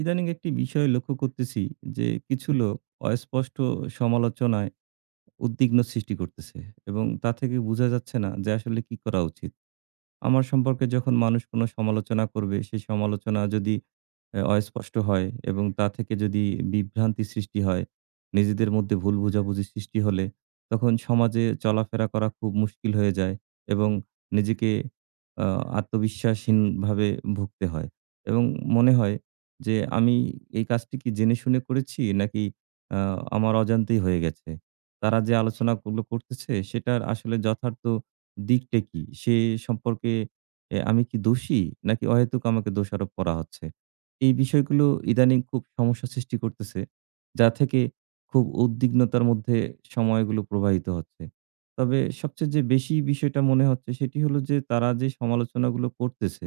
ইদানিং একটি বিষয় লক্ষ্য করতেছি যে কিছু লোক অস্পষ্ট সমালোচনায় উদ্বিগ্ন সৃষ্টি করতেছে এবং তা থেকে বোঝা যাচ্ছে না যে আসলে কি করা উচিত। আমার সম্পর্কে যখন মানুষ কোনো সমালোচনা করবে সেই সমালোচনা যদি অস্পষ্ট হয় এবং তা থেকে যদি বিভ্রান্তি সৃষ্টি হয়, নিজেদের মধ্যে ভুল বোঝাবুঝি সৃষ্টি হলে তখন সমাজে চলাফেরা করা খুব মুশকিল হয়ে যায় এবং নিজেকে আ আত্মবিশ্বাসহীনভাবে ভুগতে হয় এবং মনে হয় যে আমি এই কাজটি কি জেনে শুনে করেছি নাকি আ আমার অজান্তেই হয়ে গেছে। তারা যে আলোচনাগুলো করতেছে সেটার আসলে যথার্থ দিকটা কি? সে সম্পর্কে আমি কি দোষী নাকি অহেতুক আমাকে দোষারোপ করা হচ্ছে? এই বিষয়গুলো ইদানিং খুব সমস্যা সৃষ্টি করতেছে। যা থেকে খুব উদ্বিগ্নতার মধ্যে সময়গুলো প্রবাহিত হচ্ছে। তবে সবচেয়ে যে বেশি বিষয়টা মনে হচ্ছে সেটি হলো যে তারা যে সমালোচনাগুলো করতেছে,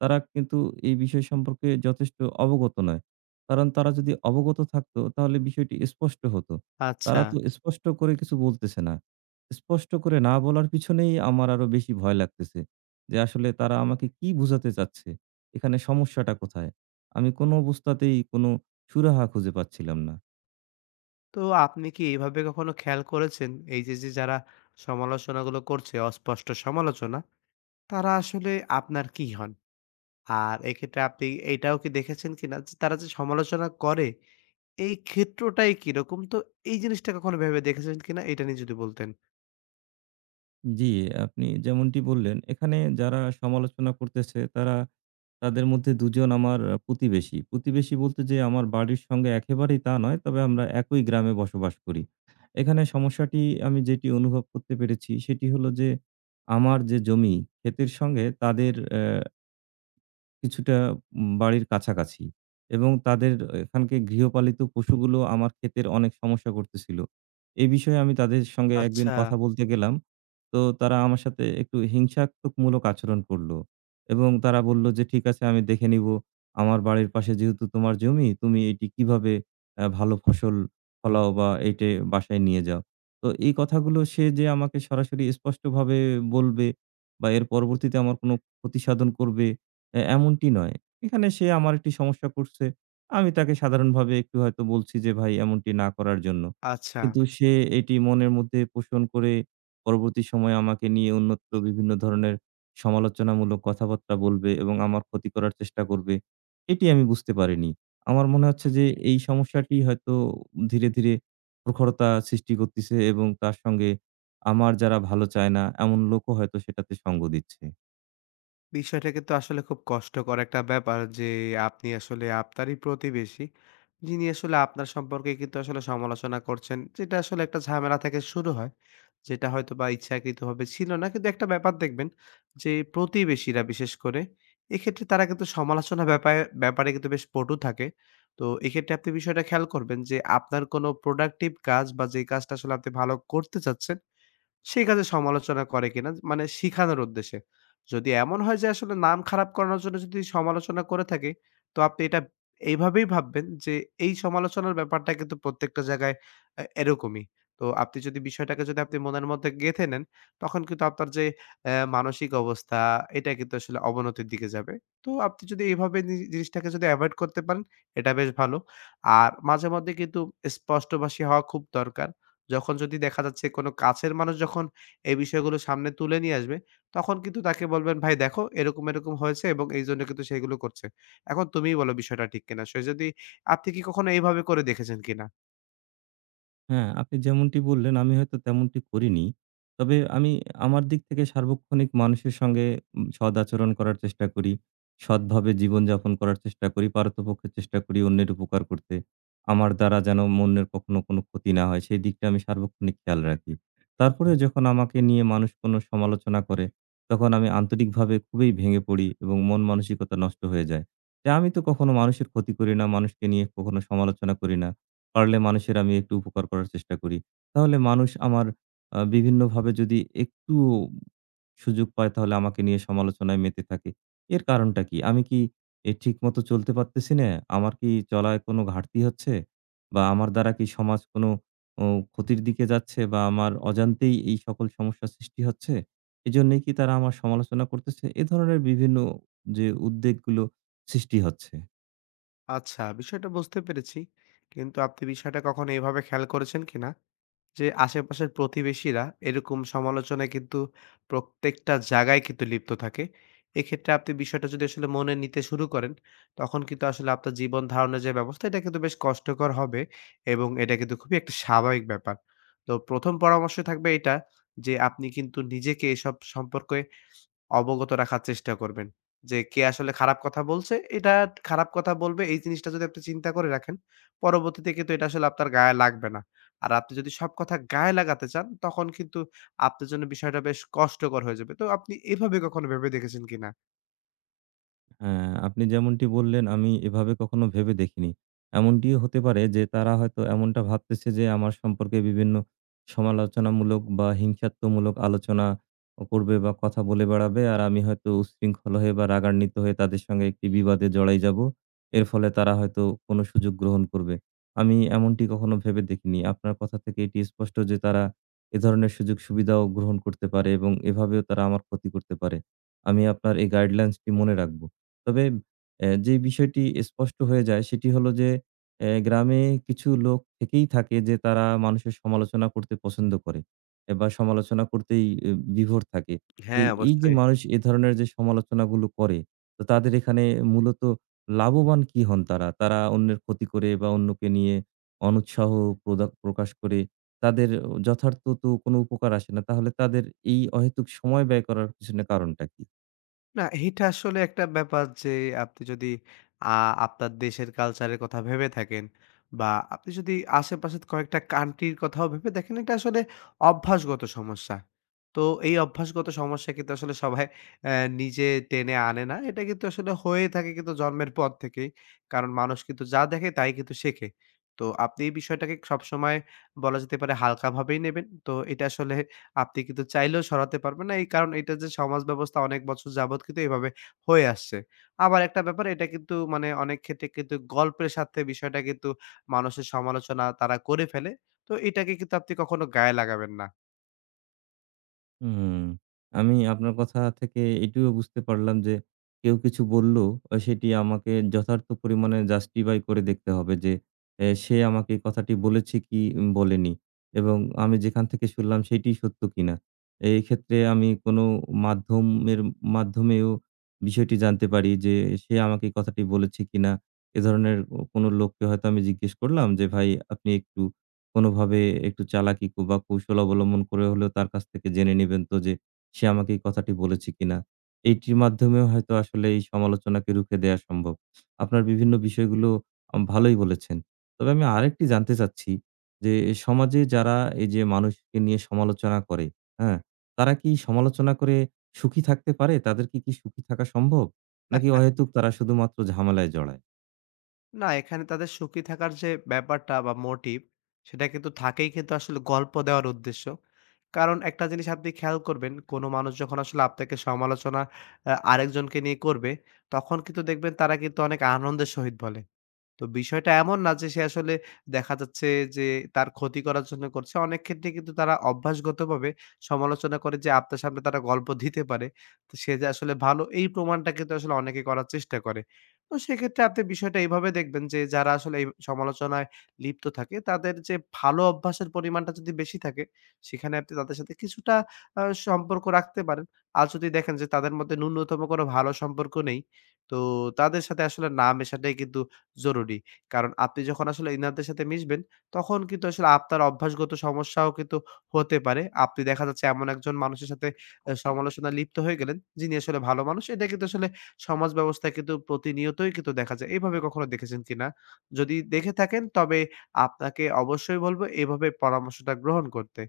তারা কিন্তু এই বিষয় সম্পর্কে যথেষ্ট অবগত নয়। কারণ তারা যদি অবগত থাকতো তাহলে বিষয়টি স্পষ্ট হতো। আচ্ছা। তারা তো স্পষ্ট করে কিছু বলতেছে না। স্পষ্ট করে না বলার পিছনেই আমার আরো বেশি ভয় লাগতেছে। যে আসলে তারা আমাকে কি বুঝাতে চাচ্ছে? এখানে সমস্যাটা কোথায়? আমি কোনো অবস্থাতেই কোনো সুরাহা খুঁজে পাচ্ছিলাম না। তো আপনি কি এভাবে কখনো খেয়াল করেছেন, এই যে, যে, যারা সমালোচনাগুলো করছে অস্পষ্ট সমালোচনা, তারা আসলে আপনার কি হন? আর এক্ষেত্রে আপনি এটাও কি দেখেছেন কিনা যে, সমালোচনা করে, এই ক্ষেত্রটাই কিরকম? তো এই জিনিসটা কখনো ভেবে দেখেছেন কিনা? এটা নিয়ে যদি বলতেন। জি, আপনি যেমনটি বললেন, এখানে যারা সমালোচনা করতেছে তারা তাদের মধ্যে ২ জন আমার প্রতিবেশী। প্রতিবেশী বলতে যে আমার বাড়ির সঙ্গে একেবারেই তা নয়, তবে আমরা একই গ্রামে বসবাস করি। এখানে সমস্যাটি আমি যেটি অনুভব করতে পেরেছি সেটি হলো যে, আমার যে জমি, ক্ষেতের সঙ্গে তাদের কিছুটা বাড়ির কাছাকাছি এবং তাদের এখানকে গৃহপালিত পশুগুলো আমার ক্ষেতের অনেক সমস্যা করতেছিল। এই বিষয়ে আমি তাদের সঙ্গে একদিন আচ্ছা, কথা বলতে গেলাম। তো তারা আমার সাথে একটু হিংসাত্মকমূলক আচরণ করলো এবং তারা বলল যে, "ঠিক আছে আমি দেখে নিব। আমার বাড়ির পাশে যেহেতু তোমার জমি, তুমি এটি কিভাবে ভালো ফসল ফলাও বা এইটে বাসায় নিয়ে যাও।" তো এই কথাগুলো সে যে আমাকে সরাসরি স্পষ্টভাবে বলবে বা এর পরবর্তীতে আমার কোনো ক্ষতিসাধন করবে এমনটি নয়। এখানে সে আমার একটি সমস্যা করছে। আমি তাকে সাধারণভাবে একটু হয়তো বলছি যে, "ভাই এমনটি না করার জন্য।" আচ্ছা। কিন্তু সে এটি মনের মধ্যে পোষণ করে পরবর্তী সময়ে আমাকে নিয়ে অন্যত্র বিভিন্ন ধরনের সমালোচনামূলক কথাবার্তা বলবে এবং আমার ক্ষতি করার চেষ্টা করবে। এটি আমি বুঝতে পারিনি। আমার মনে হচ্ছে যে এই সমস্যাটি হয়তো ধীরে, ধীরে প্রখরতা সৃষ্টি করতেছে এবং তার সঙ্গে আমার যারা ভালো চায় না এমন লোকও হয়তো সেটাতে সঙ্গ দিচ্ছে। বিষয়টা কিন্তু আসলে খুব কষ্টকর একটা ব্যাপার যে আপনি আসলে আপনারই প্রতিবেশী যিনি আসলে আপনার সম্পর্কে কিন্তু আসলে সমালোচনা করছেন, যেটা আসলে একটা ঝামেলা থেকে শুরু হয়, যেটা হয়তো বা ইচ্ছাকৃতভাবে ছিল না। কিন্তু একটা ব্যাপার দেখবেন যে প্রতিবেশীরা বিশেষ করে এক্ষেত্রে তারা কিন্তু সমালোচনা ব্যাপারে ব্যাপারে কিন্তু বেশ পটু থাকে। তো এক্ষেত্রে আপনি বিষয়টা খেয়াল করবেন যে আপনার কোনো প্রোডাক্টিভ কাজ বা যে কাজটা আসলে আপনি ভালো করতে চাচ্ছেন সেক্ষেত্রে সমালোচনা করে কিনা? মানে শিখানোর উদ্দেশ্যে। যদি এমন হয় যে আসলে নাম খারাপ করানোর জন্য যদি সমালোচনা করে থাকে, তো আপনি এটা এইভাবেই ভাববেন যে এই সমালোচনার ব্যাপারটা কিন্তু প্রত্যেকটা জায়গায় এরকমই। তো আপনি যদি বিষয়টাকে যদি আপনি মনের মধ্যে গেঁথে নেন, তখন কিন্তু আপনার যে মানসিক অবস্থা এটা কিন্তু আসলে অবনতির দিকে যাবে। তো আপনি যদি এভাবে জিনিসটাকে যদি এভয়েড করতে পারেন, এটা বেশ ভালো। আর মাঝে মধ্যে কিন্তু স্পষ্টভাষী হওয়া খুব দরকার। যখন যদি দেখা যাচ্ছে কোনো কাছের মানুষ যখন এই বিষয়গুলো সামনে তুলে নিয়ে আসবে, তখন কিন্তু তাকে বলবেন, "ভাই দেখো এরকম, এরকম হয়েছে এবং এইজন্য কিন্তু সে এগুলো করছে।" এখন তুমিই বলো বিষয়টা ঠিক কিনা? সে যদি আপনি কি কখনো এইভাবে করে দেখেছেন কিনা? হ্যাঁ, আপনি যেমনটি বললেন আমি হয়তো তেমনটি করিনি। তবে আমি আমার দিক থেকে সার্বক্ষণিক মানুষের সঙ্গে সৎ আচরণ করার চেষ্টা করি। সৎভাবে জীবনযাপন করার চেষ্টা করি। পারতপক্ষে চেষ্টা করি অন্যের উপকার করতে। আমার দ্বারা যেন অন্যের কখনো কোনো ক্ষতি না হয় সেই দিকটা আমি সার্বক্ষণিক খেয়াল রাখি। তারপরেও যখন আমাকে নিয়ে মানুষ কোনো সমালোচনা করে তখন আমি আন্তরিকভাবে খুবই ভেঙে পড়ি এবং মন মানসিকতা নষ্ট হয়ে যায়। যে আমি তো কখনো মানুষের ক্ষতি করি না, মানুষকে নিয়ে কখনো সমালোচনা করি না। পারলে মানুষের আমি একটু উপকার করার চেষ্টা করি। তাহলে মানুষ আমার বিভিন্নভাবে যদি একটু সুযোগ পায় তাহলে আমাকে নিয়ে সমালোচনায় মেতে থাকে। এর কারণটা কি? আমি কি ঠিকমতো চলতে পারতেছি না? আমার কি চলায় কোনো ঘাটতি হচ্ছে? বা আমার দ্বারা কি সমাজ কোনো ও ক্ষতির দিকে যাচ্ছে? বা আমার অজান্তেই এই সকল সমস্যার সৃষ্টি হচ্ছে? এজন্যই কি তারা আমার সমালোচনা করতেছে? এ ধরনের বিভিন্ন যে উদ্বেগগুলো সৃষ্টি হচ্ছে। আচ্ছা, বিষয়টা বুঝতে পেরেছি। কিন্তু আপনি বিষয়টা কখনো এভাবে খেয়াল করেছেন কিনা? যে আশেপাশের প্রতিবেশীরা এরকম সমালোচনায় কিন্তু প্রত্যেকটা জায়গায় কিন্তু লিপ্ত থাকে। এক্ষেত্রে আপনি বিষয়টা যদি আসলে মনে নিতে শুরু করেন, তখন কিন্তু আসলে আপনার জীবন ধারণের যে ব্যবস্থা, এটা কিন্তু বেশ কষ্টকর হবে এবং এটা কিন্তু খুবই একটা স্বাভাবিক ব্যাপার। তো ১ম পরামর্শ থাকবে এটা, যে আপনি কিন্তু নিজেকে এসব সম্পর্কে অবগত রাখার চেষ্টা করবেন। যে কে আসলে খারাপ কথা বলছে, এটা খারাপ কথা বলবে এই জিনিসটা যদি আপনি চিন্তা করে রাখেন, পরবর্তীতে কিন্তু এটা আসলে আপনার গায়ে লাগবে না। আর আপনি যদি সব কথা গায়ে লাগাতে চান, তখন কিন্তু আপনার জন্য বিষয়টা বেশ কষ্টকর হয়ে যাবে। তো আপনি এভাবে কখনো ভেবে দেখেছেন কিনা? হ্যাঁ, আপনি যেমনটি বললেন আমি এভাবে কখনো ভেবে দেখিনি। এমনটিও হতে পারে যে তারা হয়তো এমনটা ভাবতেছে যে আমার সম্পর্কে বিভিন্ন সমালোচনামূলক বা হিংসাত্মমূলক আলোচনা করবে বা কথা বলে বেড়াবে। আর আমি হয়তো উচ্ছৃঙ্খল হয়ে বা রাগান্বিত হয়ে তাদের সঙ্গে একটি বিবাদে জড়াই যাবো। এর ফলে তারা হয়তো কোনো সুযোগ গ্রহণ করবে। আমি এমনটি কখনো ভেবে দেখিনি। আপনার কথা থেকে এটি স্পষ্ট যে তারা এ ধরনের সুযোগ সুবিধাও গ্রহণ করতে পারে এবং এভাবেও তারা আমার ক্ষতি করতে পারে। আমি আপনার এই গাইডলাইনসটি মনে রাখব। তবে যে বিষয়টি স্পষ্ট হয়ে যায় সেটি হলো যে, গ্রামে কিছু লোক থেকেই থাকে যে তারা মানুষের সমালোচনা করতে পছন্দ করে বা সমালোচনা করতেই বিভোর থাকে। তো হ্যাঁ, এই যে অবশ্যই। মানুষ এ ধরনের যে সমালোচনাগুলো করে, তো তাদের এখানে মূলত লাভবান কি হন তারা? তারা অন্যের ক্ষতি করে বা অন্যকে নিয়ে অনুৎসাহ প্রকাশ করে তাদের যথার্থ তো কোনো উপকার আসে না। তাহলে তাদের এই অহেতুক সময় ব্যয় করার পিছনে কারণটা কি? না, এটা আসলে একটা ব্যাপার যে আপনি যদি আ আপনার দেশের কালচারের কথা ভেবে থাকেন বা আপনি যদি আশেপাশের কয়েকটা কান্ট্রির কথাও ভেবে দেখেন, এটা আসলে অভ্যাসগত সমস্যা। তো এই অভ্যাসগত সমস্যা কিন্তু আসলে সবাই অ্যা নিজে টেনে আনে না। এটা কিন্তু আসলে হয়ে থাকে কিন্তু জন্মের পর থেকেই। কারণ মানুষ কিন্তু যা দেখে তাই কিন্তু শেখে। তো আপনি এই বিষয়টাকে সবসময় বলা যেতে পারে হালকাভাবেই নেবেন। তো এটা আসলে আপনি কিন্তু চাইলেও সরাতে পারবেন না। এই কারণ এটা যে সমাজ ব্যবস্থা অনেক বছর যাবৎ কিন্তু এভাবে হয়ে আসছে। আবার একটা ব্যাপার, এটা কিন্তু মানে অনেক ক্ষেত্রে কিন্তু গল্পের সাথে বিষয়টা কিন্তু মানুষের সমালোচনা তারা করে ফেলে। তো এটাকে কিন্তু আপনি কখনো গায়ে লাগাবেন না। হুম, আমি আপনার কথা থেকে এটিও বুঝতে পারলাম যে কেউ কিছু বলল সেটি আমাকে যথার্থ পরিমাণে জাস্টিফাই করে দেখতে হবে যে সে আমাকে এই কথাটি বলেছে কি বলেনি এবং আমি যেখান থেকে শুনলাম সেটিই সত্য কিনা। এই ক্ষেত্রে আমি কোনো মাধ্যমের মাধ্যমেও বিষয়টি জানতে পারি যে সে আমাকে এই কথাটি বলেছে কিনা। এ ধরনের ও কোনো লোককে হয়তো আমি জিজ্ঞেস করলাম যে, "ভাই আপনি একটু" কোনোভাবে একটু চালাকি বা কৌশল অবলম্বন করে হলেও তার কাছ থেকে জেনে নিবেন তো যে সে আমাকে এই কথাটি বলেছে কিনা। এইটির মাধ্যমেও হয়তো আসলে এই সমালোচনাকে রুখে দেয়া সম্ভব। আপনার বিভিন্ন বিষয়গুলো ভালোই বলেছেন। তবে আমি আরেকটি জানতে চাচ্ছি যে সমাজে যারা এই যে মানুষকে নিয়ে সমালোচনা করে, হ্যাঁ? তারা কি সমালোচনা করে সুখী থাকতে পারে? তাদের কি সুখী থাকা সম্ভব? নাকি হ্যাঁ? অহেতুক তারা শুধুমাত্র ঝামেলায় জড়ায়? না, এখানে তাদের সুখী থাকার যে ব্যাপারটা বা মোটিভ সেটা কিন্তু থাকেই কিন্তু আসলে গল্প দেওয়ার উদ্দেশ্য। কারণ একটা জিনিস আপনি খেয়াল করবেন, কোনো মানুষ যখন আসলে আপনাকে সমালোচনা আরেকজনকে নিয়ে করবে তখন কিন্তু দেখবেন তারা কিন্তু অনেক আনন্দের সহিত বলে। তো বিষয়টা এমন না যে সে আসলে দেখা যাচ্ছে যে তার ক্ষতি করার জন্য করছে। অনেক ক্ষেত্রে কিন্তু তারা অভ্যাসগতভাবে সমালোচনা করে যে আপনার সামনে তারা গল্প দিতে পারে। তো সে যে আসলে ভালো এই প্রমাণটা কিন্তু আসলে অনেকে করার চেষ্টা করে। তো সেক্ষেত্রে আপনি বিষয়টা এভাবে দেখবেন যে যারা আসলে এই সমালোচনায় লিপ্ত থাকে তাদের যে ভালো অভ্যাসের পরিমাণটা যদি বেশি থাকে সেখানে আপনি তাদের সাথে কিছুটা আ সম্পর্ক রাখতে পারেন। আর যদি দেখেন যে তাদের মধ্যে ন্যূনতম কোনো ভালো সম্পর্ক নেই তো তাদের সাথে আসলে না মেশাটাই কিন্তু জরুরি। কারণ আপনি যখন আসলে ইনারদের সাথে মিশবেন, তখন কিন্তু আসলে আপনার অভ্যাসগত সমস্যাও কিন্তু হতে পারে। আপনি দেখা যাচ্ছে এমন একজন মানুষের সাথে সমালোচনায় লিপ্ত হয়ে গেলেন, যিনি আসলে ভালো মানুষ। এটা কিন্তু আসলে সমাজ ব্যবস্থায় কিন্তু প্রতিনিয়তই কিন্তু দেখা যায়। এভাবে কখনো দেখেছেন কিনা? যদি দেখে থাকেন তবে আপনাকে অবশ্যই বলবো এভাবে পরামর্শটা গ্রহণ করতে।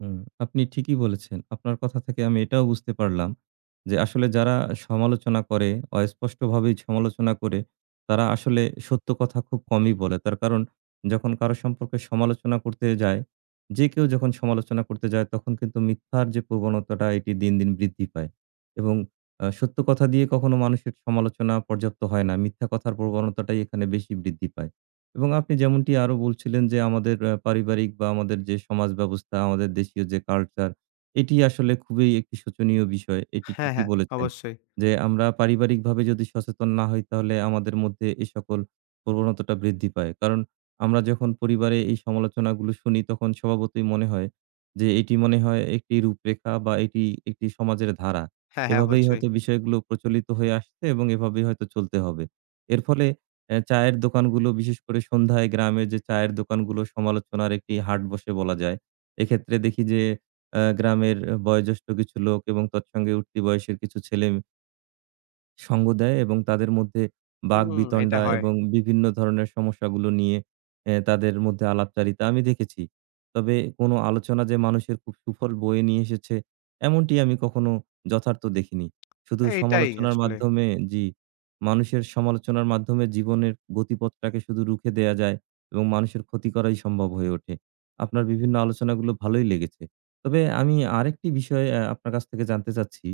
হুম, আপনি ঠিকই বলেছেন। আপনার কথা থেকে আমি এটাও বুঝতে পারলাম যে, আসলে যারা সমালোচনা করে, অস্পষ্টভাবেই সমালোচনা করে, তারা আসলে সত্য কথা খুব কমই বলে। তার কারণ যখন কারো সম্পর্কে সমালোচনা করতে যায়, যে কেউ যখন সমালোচনা করতে যায়, তখন কিন্তু মিথ্যার যে প্রবণতাটা, এটি দিন, দিন বৃদ্ধি পায় এবং সত্য কথা দিয়ে কখনো মানুষের সমালোচনা পর্যাপ্ত হয় না। মিথ্যা কথার প্রবণতাটাই এখানে বেশি বৃদ্ধি পায়। এবং আপনি যেমনটি আরো বলছিলেন যে আমাদের পারিবারিক বা আমাদের যে সমাজ ব্যবস্থা, আমাদের দেশীয় যে কালচার, এটি আসলে খুবই একটি শোচনীয় বিষয়। এটি হ্যাঁ, ঠিকই হ্যাঁ, বলেছেন। অবশ্যই। যে আমরা পারিবারিকভাবে যদি সচেতন না হই তাহলে আমাদের মধ্যে এ সকল প্রবণতাটা বৃদ্ধি পায়। কারণ আমরা যখন পরিবারে এই সমালোচনাগুলো শুনি তখন স্বভাবতই মনে হয় যে এটি মনে হয় একটি রূপরেখা বা এটি একটি সমাজের ধারা। হ্যাঁ, হ্যাঁ, এভাবেই অবশ্যই। হয়তো বিষয়গুলো প্রচলিত হয়ে আসছে এবং এভাবেই হয়তো চলতে হবে। এর ফলে চায়ের দোকানগুলো বিশেষ করে সন্ধ্যায় গ্রামের যে চায়ের দোকানগুলো সমালোচনার একটি হাট বসে বলা যায়। এক্ষেত্রে দেখি যে, গ্রামের বয়োজ্যেষ্ঠ কিছু লোক এবং তৎসঙ্গে উঠতি বয়সের কিছু ছেলে সঙ্গ দেয় এবং তাদের মধ্যে হুম, এটা বাকবিতণ্ডা হয়। এবং বিভিন্ন ধরনের সমস্যাগুলো নিয়ে তাদের মধ্যে আলাপচারিতা আমি দেখেছি। তবে কোনো আলোচনা যে মানুষের খুব সুফল বয়ে নিয়ে এসেছে, এমনটি আমি কখনো যথার্থ দেখিনি। শুধু এটাই সমালোচনার আসলে। মাধ্যমে জি, মানুষের সমালোচনার মাধ্যমে জীবনের গতিপথটাকে শুধু রুখে দেয়া যায় এবং মানুষের ক্ষতি করাই সম্ভব হয়ে ওঠে। আপনার বিভিন্ন আলোচনাগুলো ভালোই লেগেছে। তবে আমি আরেকটি বিষয় আপনার কাছ থেকে জানতে চাচ্ছি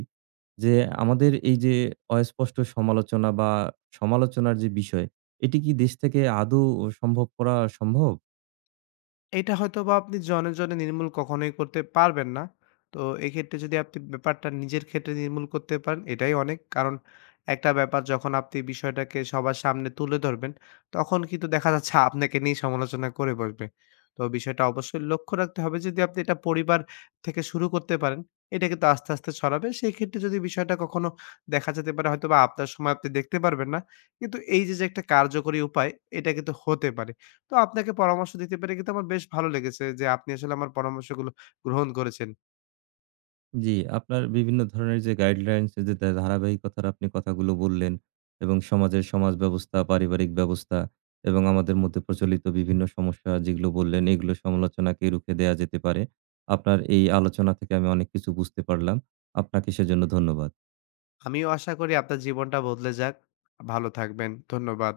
যে আমাদের এই যে অস্পষ্ট সমালোচনা বা সমালোচনার যে বিষয়, এটি কি দেশ থেকে আদৌ সম্ভব করা সম্ভব? এটা হয়তোবা আপনি জনে, জনে নির্মূল কখনোই করতে পারবেন না। তো এক্ষেত্রে যদি আপনি ব্যাপারটা নিজের ক্ষেত্রে নির্মূল করতে পারেন, এটাই অনেক। কারণ একটা ব্যাপার, যখন আপনি বিষয়টাকে সবার সামনে তুলে ধরবেন, তখন কিন্তু দেখা যাচ্ছে আপনাকে নিয়েই সমালোচনা করে বসবে। তো বিষয়টা অবশ্যই লক্ষ্য রাখতে হবে, যদি আপনি এটা পরিবার থেকে শুরু করতে পারেন, এটা কিন্তু আস্তে, আস্তে ছড়াবে। সেই ক্ষেত্রে যদি বিষয়টা কখনো দেখা যেতে পারে হয়তোবা আপনার সময় আপনি দেখতে পারবেন না। কিন্তু এই যে একটা কার্যকরী উপায়, এটা কিন্তু হতে পারে। তো আপনাকে পরামর্শ দিতে পেরে কিন্তু আমার বেশ ভালো লেগেছে যে আপনি আসলে আমার পরামর্শগুলো গ্রহণ করেছেন। জি, আপনার বিভিন্ন ধরনের যে গাইডলাইনস এর যে ধারাবাহিকতার আপনি কথাগুলো বললেন এবং সমাজের সমাজ ব্যবস্থা, পারিবারিক ব্যবস্থা এবং আমাদের মধ্যে প্রচলিত বিভিন্ন সমস্যা যেগুলো বললেন, এগুলো সমালোচনাকে রুখে দেয়া যেতে পারে। আপনার এই আলোচনা থেকে আমি অনেক কিছু বুঝতে পারলাম। আপনাকে সেজন্য ধন্যবাদ। আমিও আশা করি আপনার জীবনটা বদলে যাক। ভালো থাকবেন। ধন্যবাদ।